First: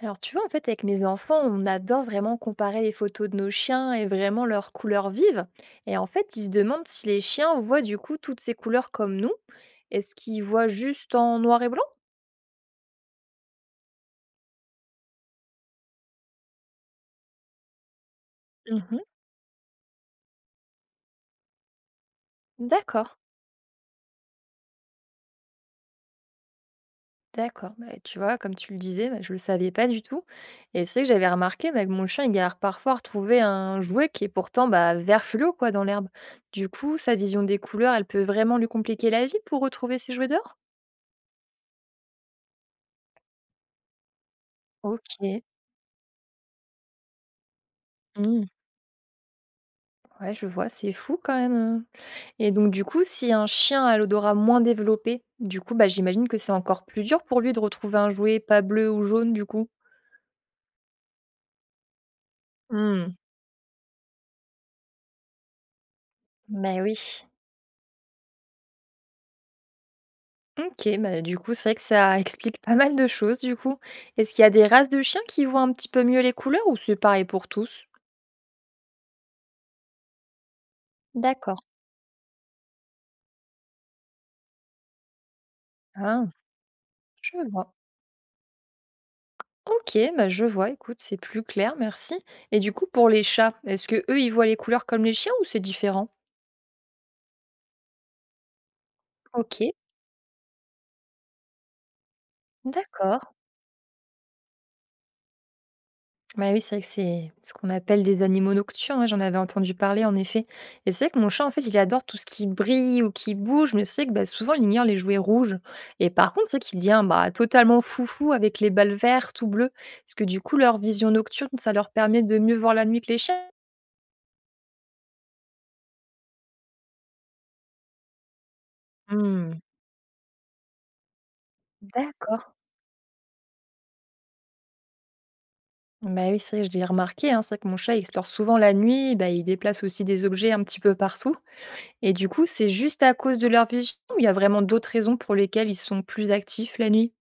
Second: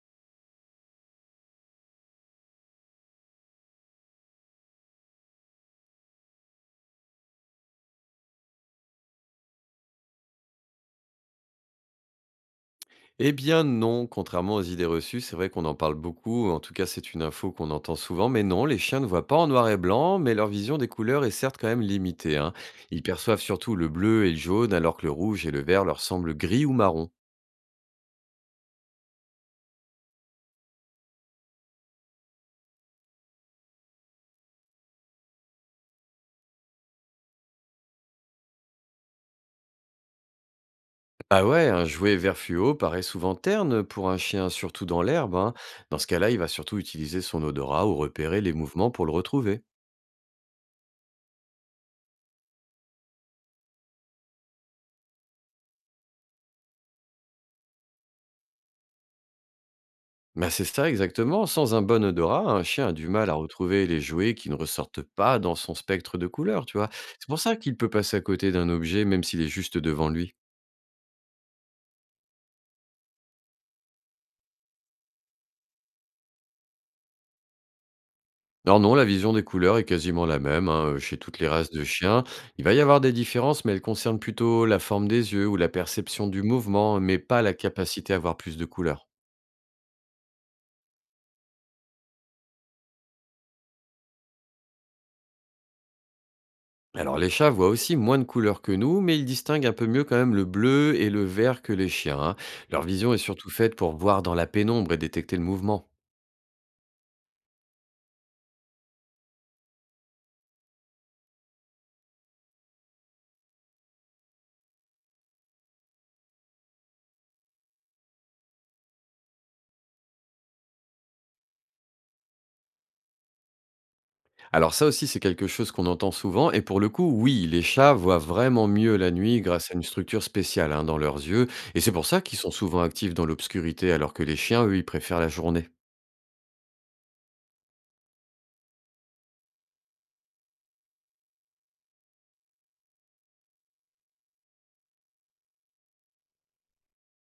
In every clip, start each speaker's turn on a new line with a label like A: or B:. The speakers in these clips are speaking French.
A: Alors tu vois, en fait, avec mes enfants, on adore vraiment comparer les photos de nos chiens et vraiment leurs couleurs vives. Et en fait, ils se demandent si les chiens voient du coup toutes ces couleurs comme nous. Est-ce qu'ils voient juste en noir et blanc?
B: Eh bien non, contrairement aux idées reçues, c'est vrai qu'on en parle beaucoup, en tout cas c'est une info qu'on entend souvent, mais non, les chiens
A: Mhm.
B: ne voient pas en noir et blanc, mais leur vision des couleurs est certes quand même limitée, hein. Ils
A: D'accord,
B: perçoivent surtout le bleu et le jaune, alors que le rouge et le vert leur semblent gris ou marron.
A: d'accord. Bah, tu vois, comme tu le disais, bah, je le savais pas du tout. Et c'est vrai que j'avais remarqué bah, que mon chien, il galère parfois à retrouver un jouet qui est pourtant bah, vert fluo quoi, dans l'herbe. Du coup, sa vision des couleurs, elle peut vraiment lui compliquer la vie pour retrouver ses jouets dehors?
B: Ah ouais, un jouet vert fluo paraît souvent terne pour un chien, surtout dans l'herbe,
A: Ok.
B: hein. Dans ce cas-là, il va surtout utiliser son odorat ou repérer les mouvements pour le retrouver.
A: Ouais, je vois, c'est fou quand même, et donc du coup, si un chien a l'odorat moins développé, du coup, bah, j'imagine que c'est encore plus dur pour lui de retrouver un jouet pas bleu ou jaune, du coup?
B: Bah, c'est ça exactement. Sans un bon odorat, un chien a du
A: Mmh.
B: mal à retrouver les jouets qui ne ressortent pas dans son spectre de couleurs, tu
A: Beh
B: vois.
A: oui.
B: C'est pour ça qu'il peut passer à côté d'un objet même s'il est juste devant lui.
A: OK, bah, du coup, c'est vrai que ça explique pas mal de choses, du coup. Est-ce qu'il y a des races de chiens qui voient un petit peu mieux les couleurs ou c'est pareil pour tous?
B: Alors non, la vision des couleurs est quasiment la même hein, chez toutes les
A: D'accord.
B: races de chiens. Il va y avoir des différences, mais elles concernent plutôt la forme des yeux ou la
A: Ah,
B: perception du mouvement, mais
A: je
B: pas la
A: vois.
B: capacité à voir plus de couleurs.
A: OK, bah, je vois, écoute, c'est plus clair, merci et du coup, pour les chats, est-ce que eux, ils voient les couleurs comme les chiens ou c'est différent?
B: Alors les chats voient aussi moins de couleurs que nous, mais ils distinguent
A: OK.
B: un peu mieux quand même le bleu et le vert que les chiens, hein. Leur vision est
A: D'accord.
B: surtout faite pour voir dans la pénombre et détecter le mouvement.
A: Bah oui, c'est vrai que c'est ce qu'on appelle des animaux nocturnes, ouais, j'en avais entendu parler en effet. Et c'est vrai que mon chat, en fait, il adore tout ce qui brille ou qui bouge, mais c'est vrai que bah, souvent, il ignore les jouets rouges. Et par contre, c'est qu'il devient bah, totalement foufou avec les balles vertes ou bleues, parce que du coup, leur vision nocturne, ça leur permet de mieux voir la nuit que les chiens.
B: Alors ça aussi, c'est quelque chose qu'on entend souvent et pour le coup, oui, les chats voient vraiment mieux la nuit
A: Hmm,
B: grâce à une structure spéciale hein, dans leurs yeux, et c'est pour ça qu'ils
A: d'accord.
B: sont souvent actifs dans l'obscurité alors que les chiens, eux, ils préfèrent la journée.
A: Bah oui, c'est vrai, je l'ai remarqué, hein, c'est vrai que mon chat il explore souvent la nuit, bah, il déplace aussi des objets un petit peu partout. Et du coup, c'est juste à cause de leur vision ou il y a vraiment d'autres raisons pour lesquelles ils sont plus actifs la nuit?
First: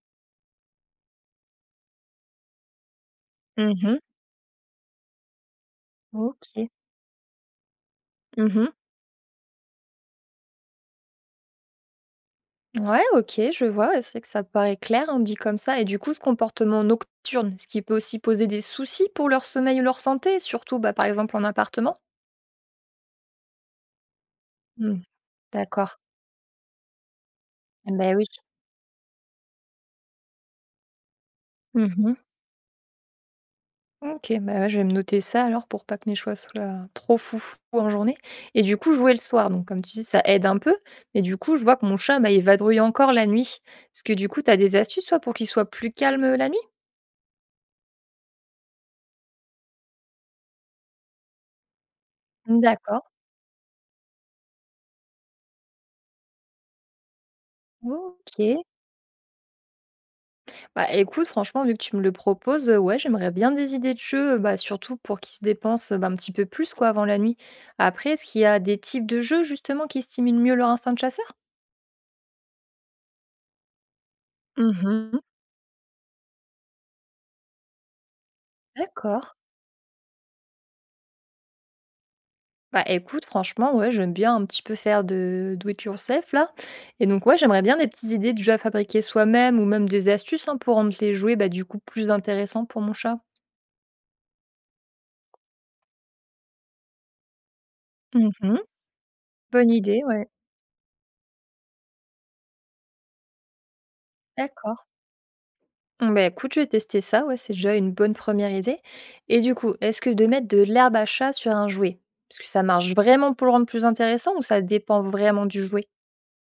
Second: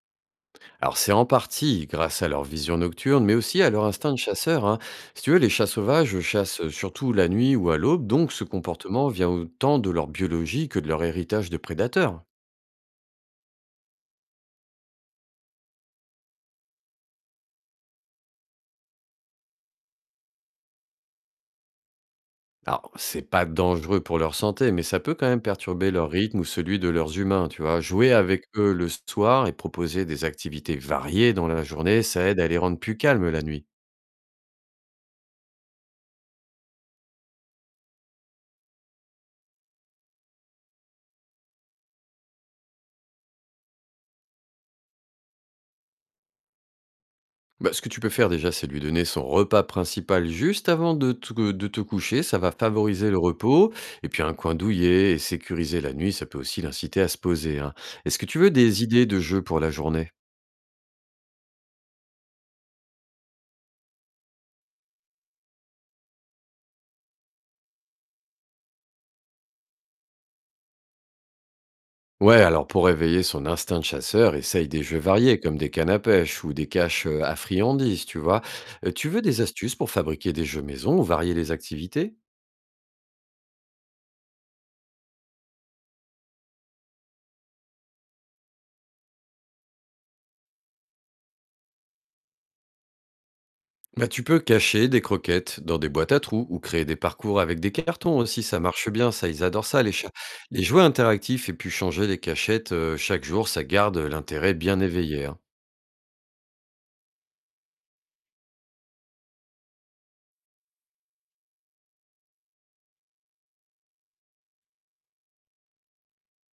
B: Alors c'est en partie grâce à leur vision nocturne mais aussi à
A: Mmh
B: leur
A: mh.
B: instinct de chasseur, hein. Si tu veux, les chats sauvages chassent
A: OK.
B: surtout la nuit ou à l'aube, donc ce
A: Mmh mh.
B: comportement vient autant de leur biologie que de leur héritage de prédateurs.
A: Ouais, OK, je vois. Ouais, c'est que ça paraît clair, hein, dit comme ça et du coup, ce comportement nocturne, ce qui peut aussi poser des soucis pour leur sommeil ou leur santé, surtout, bah, par exemple, en appartement?
B: Alors, c'est pas dangereux pour leur santé, mais ça
A: Mmh,
B: peut quand même perturber
A: d'accord.
B: leur rythme ou celui de leurs humains, tu vois.
A: Eh
B: Jouer
A: beh, oui.
B: avec eux le soir et proposer des activités variées dans la
A: Mmh
B: journée,
A: mh.
B: ça aide à les rendre plus calmes la nuit.
A: OK, bah, ouais, je vais me noter ça alors pour pas que mes choix soient trop foufou en journée et du coup, jouer le soir, donc comme tu dis, ça aide un peu, mais du coup, je vois que mon chat, bah, il vadrouille encore la nuit. Est-ce que du coup, tu as des astuces, toi, pour qu'il soit plus calme, la nuit?
B: Bah, ce que tu peux faire déjà, c'est lui donner son repas principal juste avant de te coucher, ça va
A: D'accord,
B: favoriser le repos, et puis un coin douillet et sécuriser la nuit, ça peut aussi l'inciter à se poser, hein. Est-ce que tu veux
A: OK.
B: des idées de jeux pour la journée?
A: Bah, écoute, franchement, vu que tu me le proposes, ouais, j'aimerais bien des idées de jeux, bah, surtout pour qu'ils se dépensent, bah, un petit peu plus, quoi, avant la nuit. Après, est-ce qu'il y a des types de jeux, justement, qui stimulent mieux leur instinct de chasseur?
B: Ouais, alors pour réveiller son instinct de chasseur, essaye des jeux
A: Mmh.
B: variés comme des cannes à pêche ou des caches à friandises, tu vois. Tu veux
A: D'accord.
B: des astuces pour fabriquer des jeux maison ou varier les activités?
A: Bah, écoute, franchement, ouais, j'aime bien un petit peu faire de do it yourself, là et donc, ouais, j'aimerais bien des petites idées de jeux à fabriquer soi-même ou même des astuces, hein, pour rendre les jouets, bah, du coup, plus intéressants pour mon chat.
B: Bah, tu peux cacher des croquettes dans des boîtes à trous ou créer des parcours avec des cartons aussi, ça
A: Mmh.
B: marche bien, ça, ils adorent
A: Bonne
B: ça les
A: idée,
B: chats.
A: ouais.
B: Les jouets interactifs et puis changer les cachettes chaque jour, ça garde l'intérêt
A: D'accord.
B: bien éveillé, hein.
A: Mmh, bah, écoute, je vais tester ça, ouais, c'est déjà une bonne première idée. Et du coup, est-ce que de mettre de l'herbe à chat sur un jouet, est-ce que ça marche vraiment pour le rendre plus intéressant ou ça dépend vraiment du jouet?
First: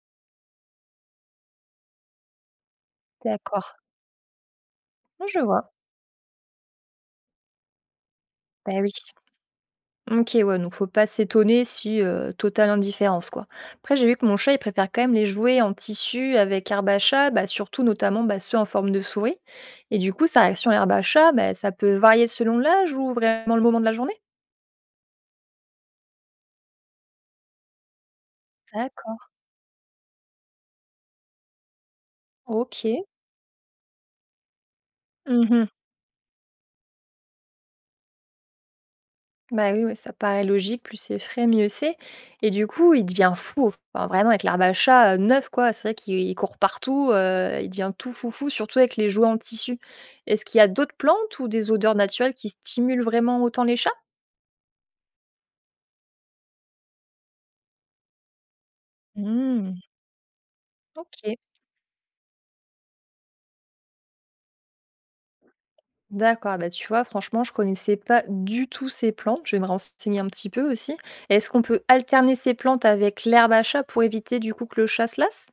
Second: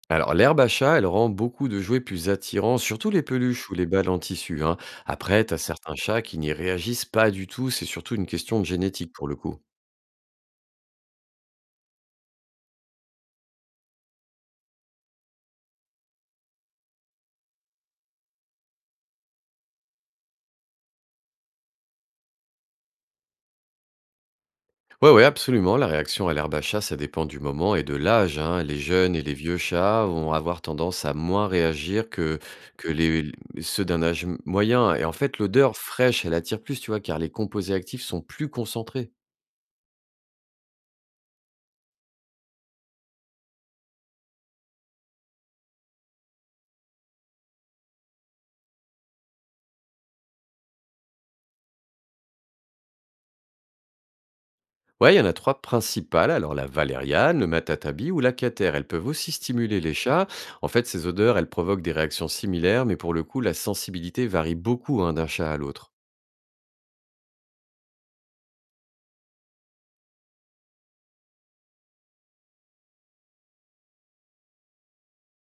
B: Alors, l'herbe à chat, elle rend beaucoup de jouets plus attirants, surtout les
A: D'accord.
B: peluches ou les balles en tissu, hein.
A: Mmh, je
B: Après, t'as
A: vois.
B: certains chats qui n'y réagissent pas du tout, c'est surtout une question de
A: Bah oui.
B: génétique pour le coup.
A: OK, ouais, donc faut pas s'étonner si totale indifférence, quoi. Après, j'ai vu que mon chat, il préfère quand même les jouets en tissu avec herbe à chat, bah, surtout notamment bah, ceux en forme de souris. Et du coup, sa réaction à l'herbe à chat, bah, ça peut varier selon l'âge ou vraiment le moment de la journée?
B: Ouais, ouais, absolument. La réaction à l'herbe à chat, ça dépend du moment et de l'âge, hein. Les jeunes
A: D'accord.
B: et les vieux chats vont avoir tendance à moins réagir que, que
A: OK.
B: les, ceux d'un âge moyen. Et en fait,
A: Mhm.
B: l'odeur fraîche, elle attire plus, tu vois, car les composés actifs sont plus concentrés.
A: Bah, oui, oui, ça paraît logique, plus c'est frais, mieux c'est et du coup, il devient fou, enfin vraiment avec l'herbe à chat, neuf quoi, c'est vrai qu'il il court partout, il devient tout foufou, surtout avec les jouets en tissu. Est-ce qu'il y a d'autres plantes ou des odeurs naturelles qui stimulent vraiment autant les chats?
B: Ouais, il y en a trois principales. Alors la valériane, le matatabi ou la catère. Elles peuvent aussi
A: Mmh.
B: stimuler les chats. En fait, ces
A: OK.
B: odeurs, elles provoquent des réactions similaires, mais pour le coup, la sensibilité varie beaucoup hein, d'un chat à l'autre.
A: D'accord, bah, tu vois, franchement, je connaissais pas du tout ces plantes, je vais me renseigner un petit peu aussi. Est-ce qu'on peut alterner ces plantes avec l'herbe à chat pour éviter du coup que le chat se lasse?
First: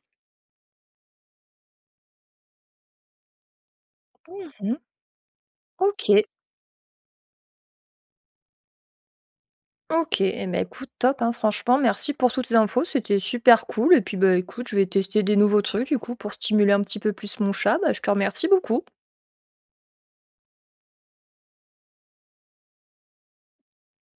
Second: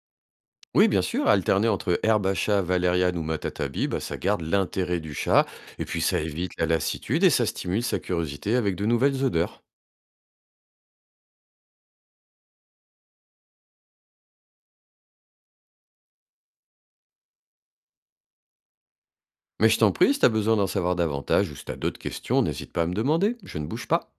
B: Oui, bien sûr, alterner entre herbe à chat, valériane ou matatabi, bah, ça garde
A: Mmh.
B: l'intérêt du chat, et puis ça
A: OK.
B: évite la lassitude et ça stimule sa curiosité avec de nouvelles odeurs.
A: OK, eh ben, écoute, top, hein, franchement, merci pour toutes ces infos, c'était super cool. Et puis, bah, écoute, je vais tester des nouveaux trucs, du coup, pour stimuler un petit peu plus mon chat. Bah, je te remercie beaucoup.
B: Mais je t'en prie, si t'as besoin d'en savoir davantage ou si t'as d'autres questions, n'hésite pas à me demander, je ne bouge pas.